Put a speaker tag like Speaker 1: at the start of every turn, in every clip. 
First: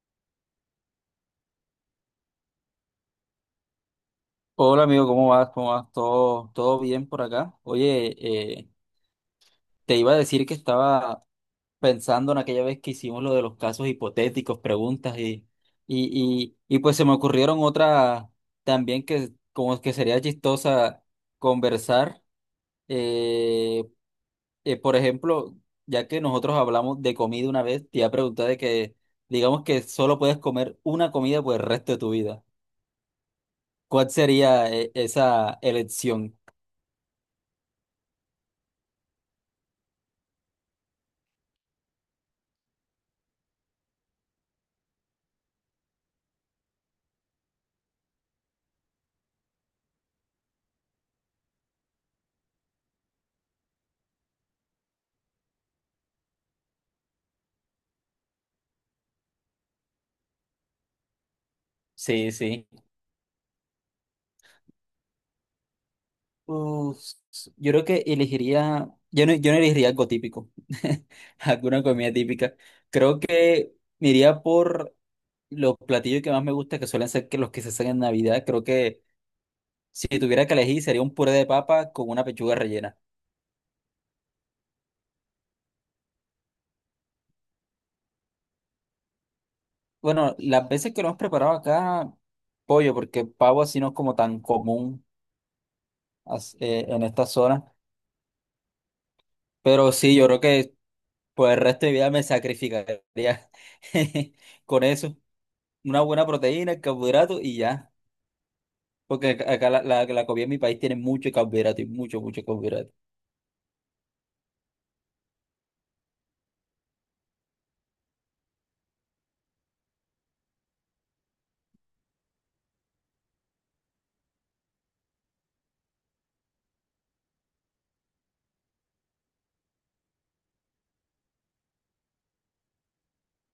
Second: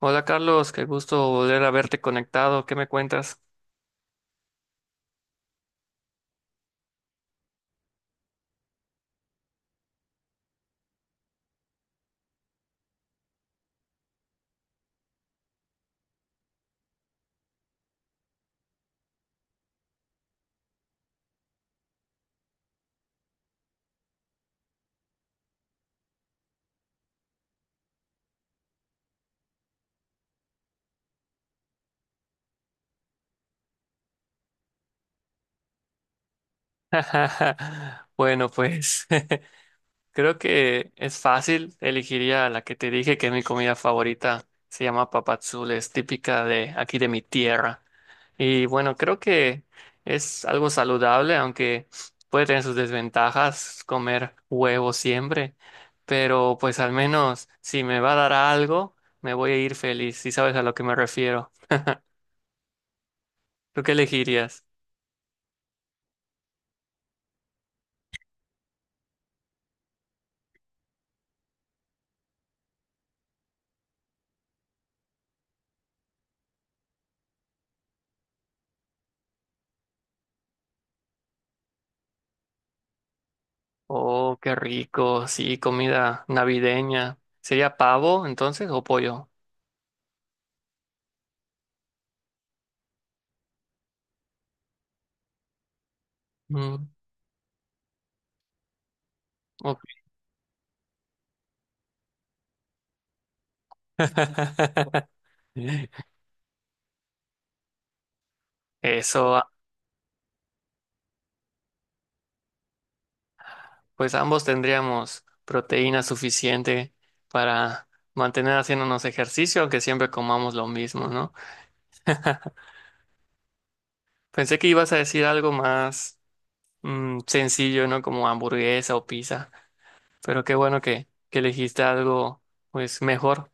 Speaker 1: Hola Carlos, qué gusto volver a verte conectado. ¿Qué me cuentas?
Speaker 2: Hola amigo, ¿cómo vas? ¿Cómo vas? ¿Todo bien por acá? Oye, eh, te iba a decir que estaba pensando en aquella vez que hicimos lo de los casos hipotéticos, preguntas y pues se me ocurrieron otras también que como que sería chistosa conversar. Eh, por ejemplo, ya que nosotros hablamos de comida una vez, te iba a preguntar de que digamos que solo puedes comer una comida por el resto de tu vida. ¿Cuál sería esa elección?
Speaker 1: Bueno, pues creo que es fácil. Elegiría la que te dije que es mi comida favorita. Se llama papadzul, es típica de aquí de mi tierra. Y bueno, creo que es algo saludable, aunque puede tener sus desventajas comer huevo siempre. Pero pues al menos si me va a dar algo, me voy a ir feliz, si sabes a lo que me refiero.
Speaker 2: Sí, sí.
Speaker 1: ¿Tú qué elegirías?
Speaker 2: Uf, yo creo que elegiría, yo no elegiría algo típico, alguna comida típica. Creo que me iría por los platillos que más me gustan, que suelen ser que los que se hacen en Navidad. Creo que si tuviera que elegir sería un puré de papa con una pechuga rellena.
Speaker 1: Oh, qué rico. Sí, comida navideña. ¿Sería pavo entonces o pollo?
Speaker 2: Bueno, las veces que lo hemos preparado acá, pollo, porque pavo así no es como tan común
Speaker 1: Mm,
Speaker 2: en esta zona.
Speaker 1: ok.
Speaker 2: Pero sí, yo creo que por el resto de mi vida me sacrificaría con eso. Una buena proteína, carbohidrato y ya. Porque
Speaker 1: Eso,
Speaker 2: acá la comida en mi país tiene mucho carbohidrato y mucho carbohidrato.
Speaker 1: pues ambos tendríamos proteína suficiente para mantener haciéndonos ejercicio, aunque siempre comamos lo mismo, ¿no? Pensé que ibas a decir algo más sencillo, ¿no? Como hamburguesa o pizza, pero qué bueno que elegiste algo pues mejor.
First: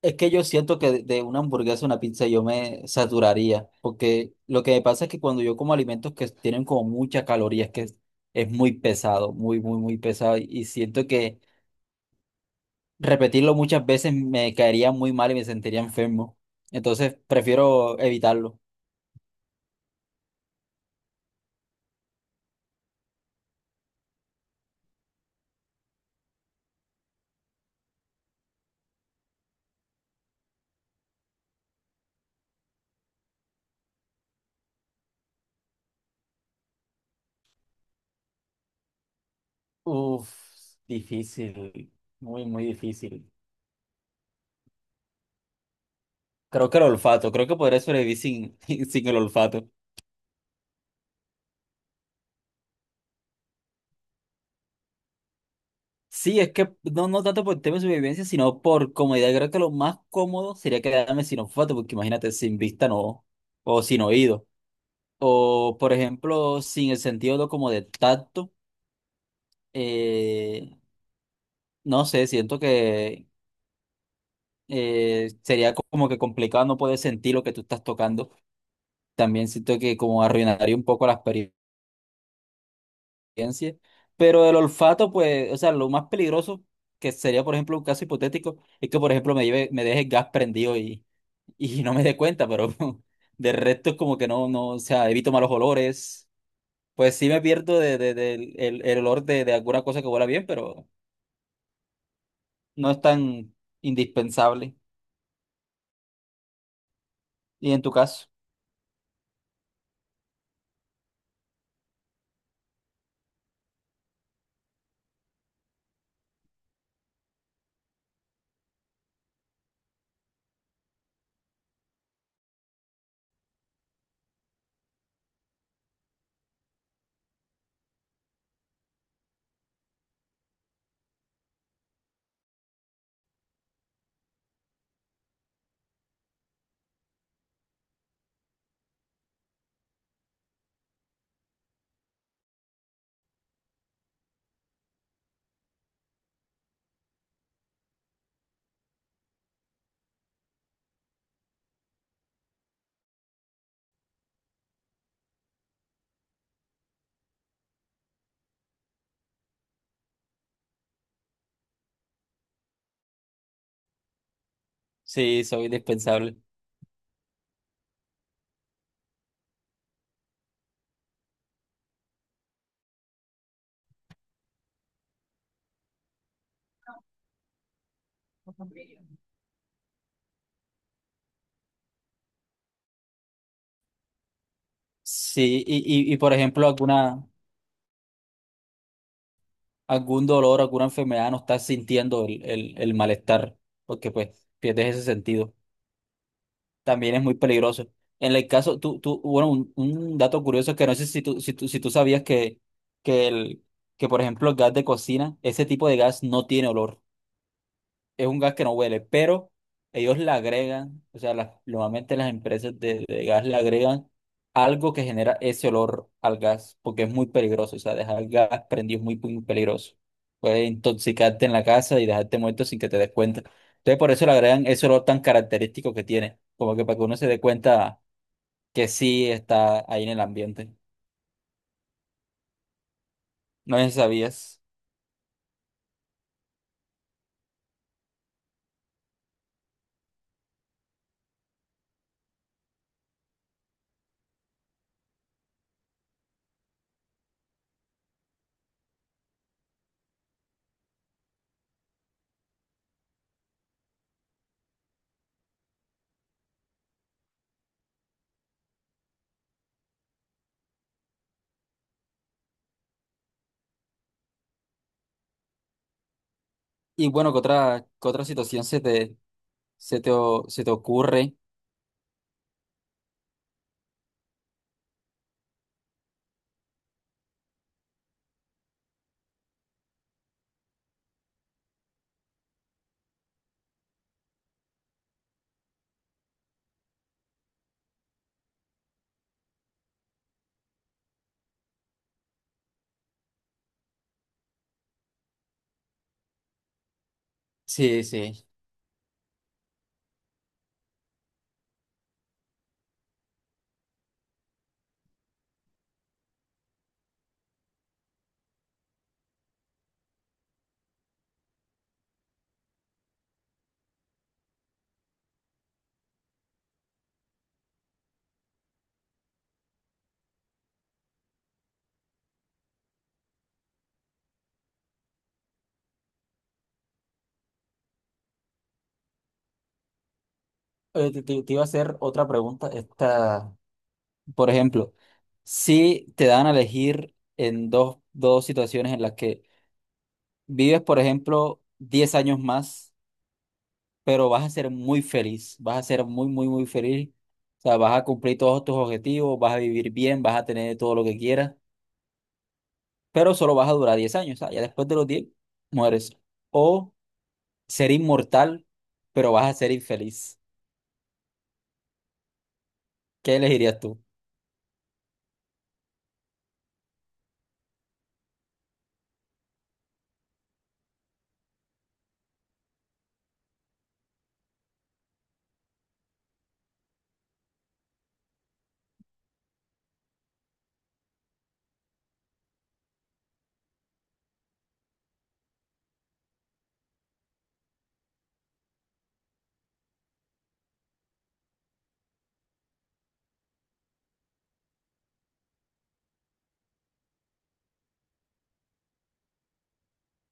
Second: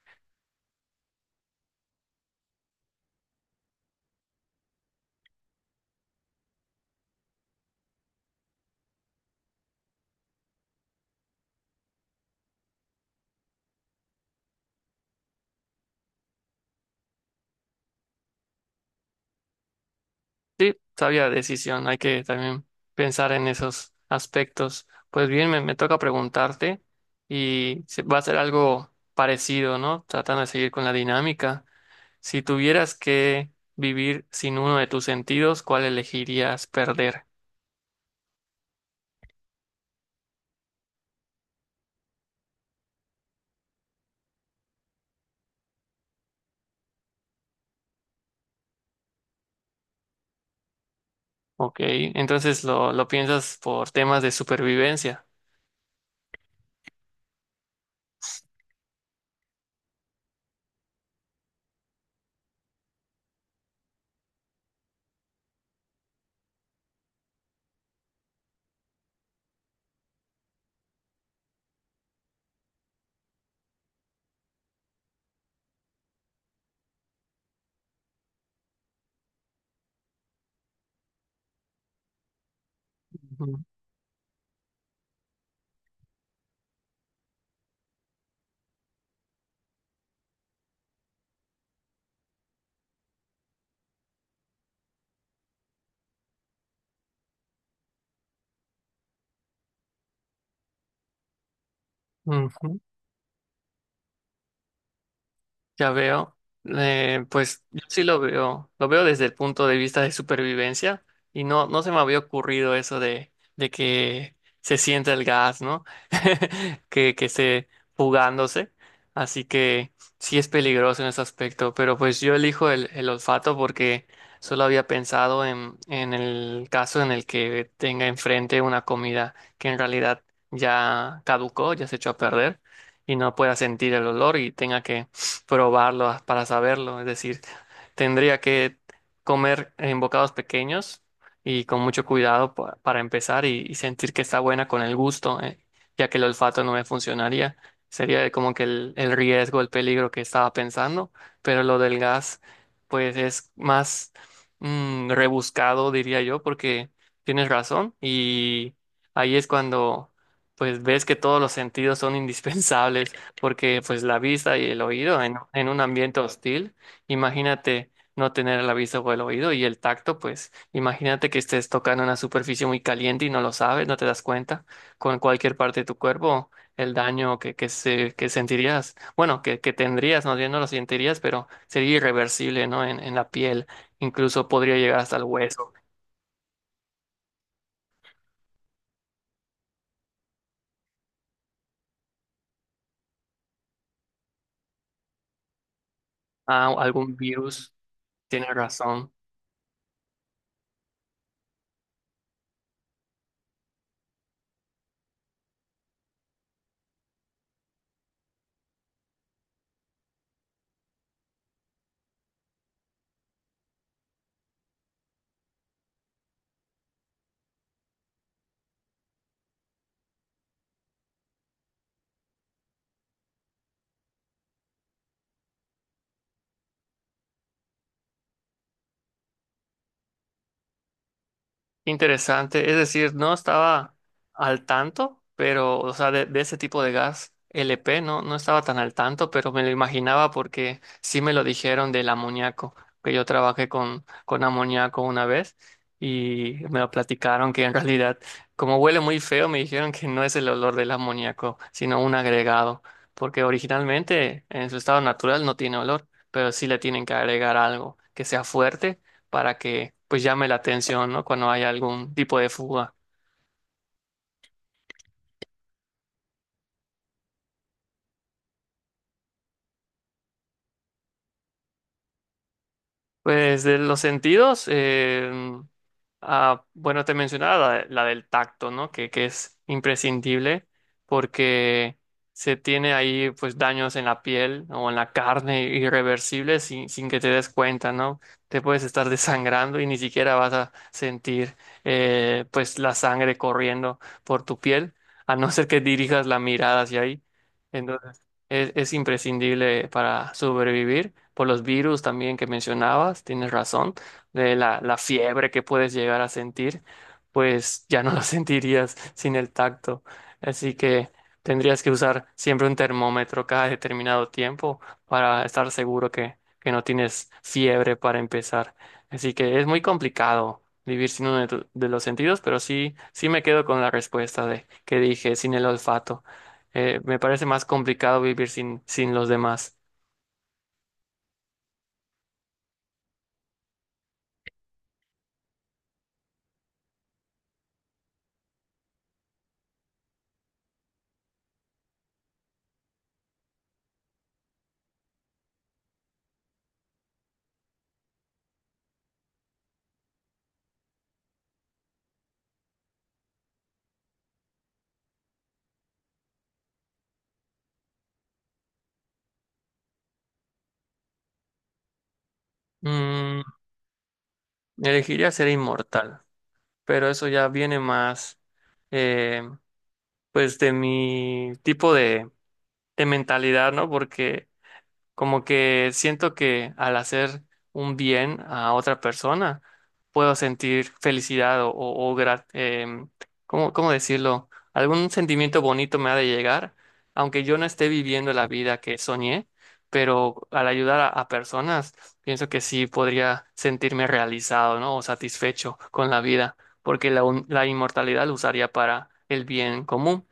Speaker 2: Es que yo siento que de una hamburguesa, una pizza, yo me saturaría. Porque lo que me pasa es que cuando yo como alimentos que tienen como muchas calorías, es muy pesado, muy pesado. Y siento que repetirlo muchas veces me caería muy mal y me sentiría enfermo. Entonces prefiero evitarlo.
Speaker 1: Sí, sabia decisión, hay que también pensar en esos aspectos. Pues bien, me toca preguntarte y va a ser algo parecido, ¿no? Tratando de seguir con la dinámica. Si tuvieras que vivir sin uno de tus sentidos, ¿cuál elegirías perder?
Speaker 2: Uf, difícil, muy, muy difícil. Creo que el olfato, creo que podría sobrevivir sin, sin el olfato.
Speaker 1: Ok, entonces lo piensas por temas de supervivencia.
Speaker 2: Sí, es que no, no tanto por tema de supervivencia, sino por comodidad. Creo que lo más cómodo sería quedarme sin olfato, porque imagínate, sin vista no, o sin oído. O, por ejemplo, sin el sentido de- como de tacto, eh, no sé, siento que sería como que complicado no poder sentir lo que tú estás tocando. También siento que como arruinaría un poco la experiencia.
Speaker 1: Ujú.
Speaker 2: Experiencia. Pero el olfato, pues, o sea, lo más peligroso que sería, por ejemplo, un caso hipotético, es que, por ejemplo, me deje el gas prendido y no me dé cuenta, pero de resto es como que no, no, o sea, evito malos olores. Pues sí me pierdo el olor de alguna cosa que huela bien, pero
Speaker 1: Ujú.
Speaker 2: no es tan indispensable.
Speaker 1: Ya veo, pues
Speaker 2: ¿Y
Speaker 1: yo
Speaker 2: en tu
Speaker 1: sí
Speaker 2: caso?
Speaker 1: lo veo desde el punto de vista de supervivencia y no, no se me había ocurrido eso de que se sienta el gas, ¿no? Que esté fugándose, así que sí es peligroso en ese aspecto, pero pues yo elijo el olfato porque solo había pensado en el caso en el que tenga enfrente una comida que en realidad ya caducó, ya se echó a perder y no pueda sentir el olor y tenga que para saberlo. Es decir, tendría que comer en bocados pequeños y con mucho cuidado para empezar y sentir que está buena con el gusto, ya que el olfato no me funcionaría. Sería como que el riesgo, el peligro que estaba pensando, pero lo del gas, pues es más rebuscado, diría yo, porque tienes razón y ahí es cuando pues ves que todos los sentidos son indispensables porque pues la vista y el oído
Speaker 2: Sí, soy
Speaker 1: en un ambiente
Speaker 2: indispensable.
Speaker 1: hostil, imagínate no tener la vista o el oído y el tacto, pues imagínate que estés tocando una superficie muy caliente y no lo sabes, no te das cuenta con cualquier parte de tu cuerpo, el daño que sentirías, bueno, que tendrías, no, no lo sentirías, pero sería irreversible, ¿no? En la piel, incluso podría llegar hasta el
Speaker 2: Sí,
Speaker 1: hueso.
Speaker 2: y por ejemplo, alguna... algún dolor, alguna enfermedad, no estás sintiendo el malestar, porque pues pierdes ese sentido.
Speaker 1: Ah,
Speaker 2: También
Speaker 1: algún
Speaker 2: es muy
Speaker 1: virus,
Speaker 2: peligroso. En el
Speaker 1: tiene
Speaker 2: caso,
Speaker 1: razón.
Speaker 2: bueno, un dato curioso que no sé si si tú sabías que, que, el, que, por ejemplo, el gas de cocina, ese tipo de gas no tiene olor, es un gas que no huele, pero ellos le agregan, o sea, normalmente las empresas de gas le agregan algo que genera ese olor al gas, porque es muy peligroso, o sea, dejar el gas prendido es muy, muy peligroso. Puede intoxicarte en la casa y dejarte muerto sin que te des cuenta. Entonces, por eso le agregan ese olor tan característico que tiene, como que para que uno se dé cuenta que sí está ahí en el ambiente.
Speaker 1: Interesante, es decir, no
Speaker 2: No sé
Speaker 1: estaba
Speaker 2: si sabías.
Speaker 1: al tanto, pero, o sea, de ese tipo de gas LP no, no estaba tan al tanto, pero me lo imaginaba porque sí me lo dijeron del amoníaco, que yo trabajé con amoníaco una vez y me lo platicaron que en realidad, como huele muy feo, me dijeron que no es el olor del amoníaco, sino un agregado, porque originalmente en su estado natural no tiene olor, pero sí le tienen que agregar algo que sea fuerte para que pues llame la atención, ¿no? Cuando hay algún tipo de fuga.
Speaker 2: Y bueno, qué otra situación se te, se te ocurre?
Speaker 1: Pues de los sentidos, ah, bueno, te mencionaba la del tacto, ¿no? Que es imprescindible porque se tiene ahí pues daños en la piel o en la carne irreversibles sin, sin que te des cuenta, ¿no? Te puedes estar desangrando y ni siquiera vas a sentir pues la sangre corriendo por tu piel, a no ser que dirijas la mirada hacia ahí.
Speaker 2: Sí,
Speaker 1: Entonces,
Speaker 2: sí.
Speaker 1: es imprescindible para sobrevivir. Por los virus también que mencionabas, tienes razón de la fiebre que puedes llegar a sentir, pues ya no la sentirías sin el tacto. Así que tendrías que usar siempre un termómetro cada determinado tiempo para estar seguro que no tienes fiebre para empezar. Así que es muy complicado vivir sin uno de, de los sentidos, pero sí, sí me quedo con la respuesta de que dije, sin el olfato. Me parece más complicado vivir sin, sin los demás.
Speaker 2: Te iba a hacer otra pregunta. Esta, por ejemplo, si te dan a elegir en dos situaciones en las que vives, por ejemplo, 10 años más, pero vas a ser muy feliz, vas a ser muy feliz. O sea, vas a cumplir todos tus objetivos, vas a vivir bien, vas a tener todo lo que quieras, pero solo vas a durar 10 años. O sea, ya después de los 10 mueres. O ser inmortal, pero vas a ser infeliz. ¿Qué
Speaker 1: Mm,
Speaker 2: elegirías tú?
Speaker 1: elegiría ser inmortal, pero eso ya viene más eh, pues de mi tipo de mentalidad, ¿no? Porque como que siento que al hacer un bien a otra persona, puedo sentir felicidad o em, ¿cómo, cómo decirlo? Algún sentimiento bonito me ha de llegar, aunque yo no esté viviendo la vida que soñé, pero al ayudar a personas, pienso que sí podría sentirme realizado, ¿no? O satisfecho con la vida, porque la inmortalidad lo usaría para el bien común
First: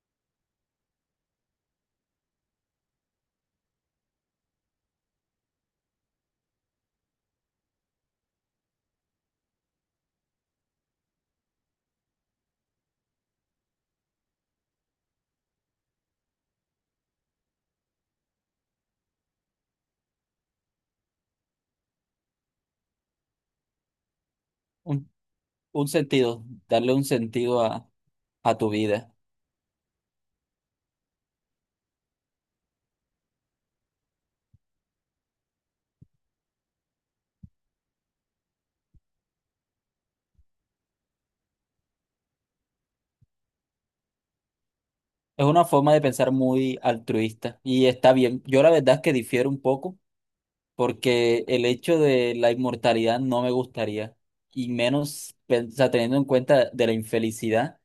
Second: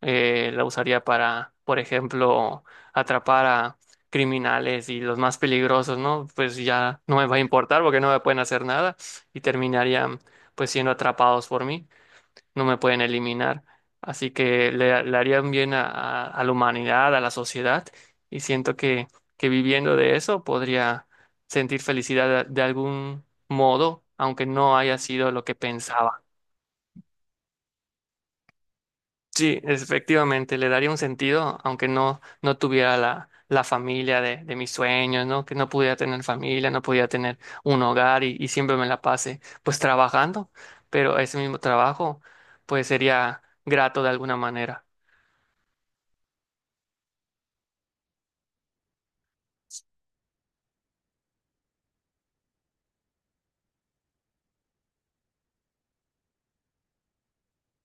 Speaker 1: la usaría para, por ejemplo, atrapar a criminales y los más peligrosos, ¿no? Pues ya no me va a importar porque no me pueden hacer nada y terminarían pues siendo atrapados por mí, no me pueden eliminar. Así que le harían bien a, a la humanidad, a la sociedad y siento que viviendo de eso podría sentir felicidad de algún modo, aunque no haya
Speaker 2: Un,
Speaker 1: sido lo que
Speaker 2: un
Speaker 1: pensaba.
Speaker 2: sentido, darle un sentido a tu vida.
Speaker 1: Sí, efectivamente, le daría un sentido, aunque no, no tuviera la familia de mis sueños, ¿no? Que no pudiera tener familia, no podía tener un hogar y siempre me la pase pues trabajando, pero ese mismo trabajo pues sería grato de alguna manera.
Speaker 2: Es una forma de pensar muy altruista y está bien. Yo la verdad es que difiero un poco porque el hecho de la inmortalidad no me gustaría y menos, o sea, teniendo en cuenta de la infelicidad,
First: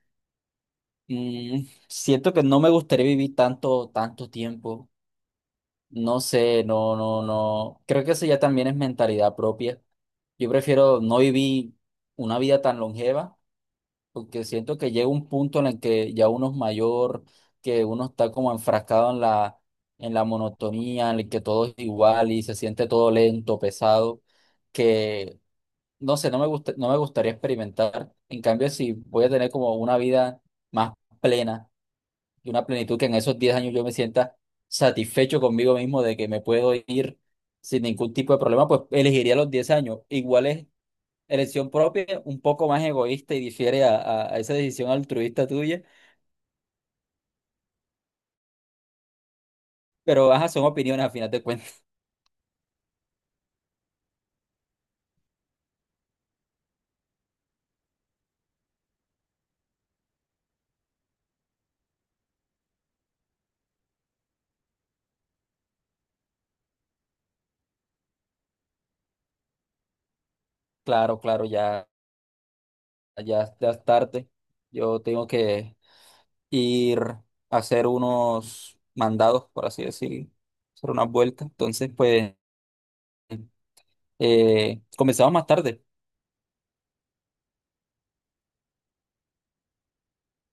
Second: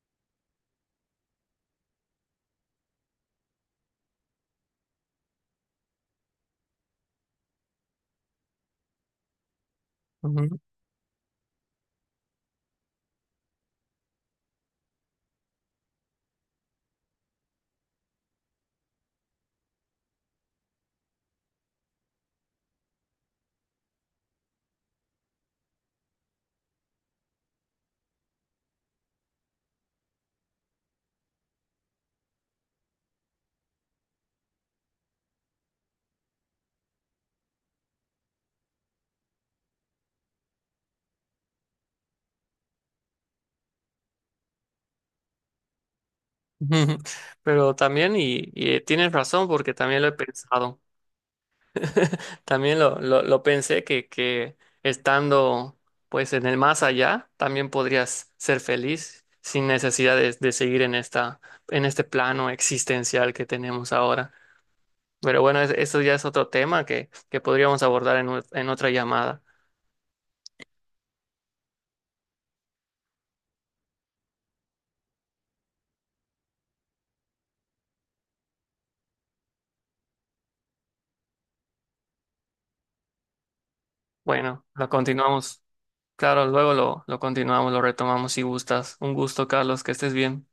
Speaker 2: mm, siento que no me gustaría vivir tanto, tanto tiempo. No sé, no. Creo que eso ya también es mentalidad propia. Yo
Speaker 1: Ujú.
Speaker 2: prefiero no vivir una vida tan longeva. Porque siento que llega un punto en el que ya uno es mayor, que uno está como enfrascado en la monotonía, en el que todo es igual y se siente todo lento, pesado, que no sé, no me gusta, no me gustaría experimentar. En cambio, si voy a tener como una vida más plena y una plenitud que en esos 10 años yo me sienta satisfecho conmigo mismo de que me puedo ir sin ningún tipo de problema, pues elegiría los 10 años. Igual es elección propia, un poco más egoísta y difiere a esa decisión altruista tuya,
Speaker 1: Pero también, y tienes razón porque también lo he
Speaker 2: pero ajá, son
Speaker 1: pensado.
Speaker 2: opiniones a final de cuentas.
Speaker 1: También lo pensé que estando pues en el más allá, también podrías ser feliz sin necesidad de seguir en esta, en este plano existencial que tenemos ahora. Pero bueno, eso ya es otro tema que podríamos abordar en, en otra llamada.
Speaker 2: Claro, claro, ya es tarde. Yo tengo que ir a hacer unos mandados, por así decir, hacer unas vueltas. Entonces, pues,
Speaker 1: Bueno, lo
Speaker 2: comenzamos más
Speaker 1: continuamos.
Speaker 2: tarde.
Speaker 1: Claro, luego lo continuamos, lo retomamos si gustas. Un gusto, Carlos, que estés bien.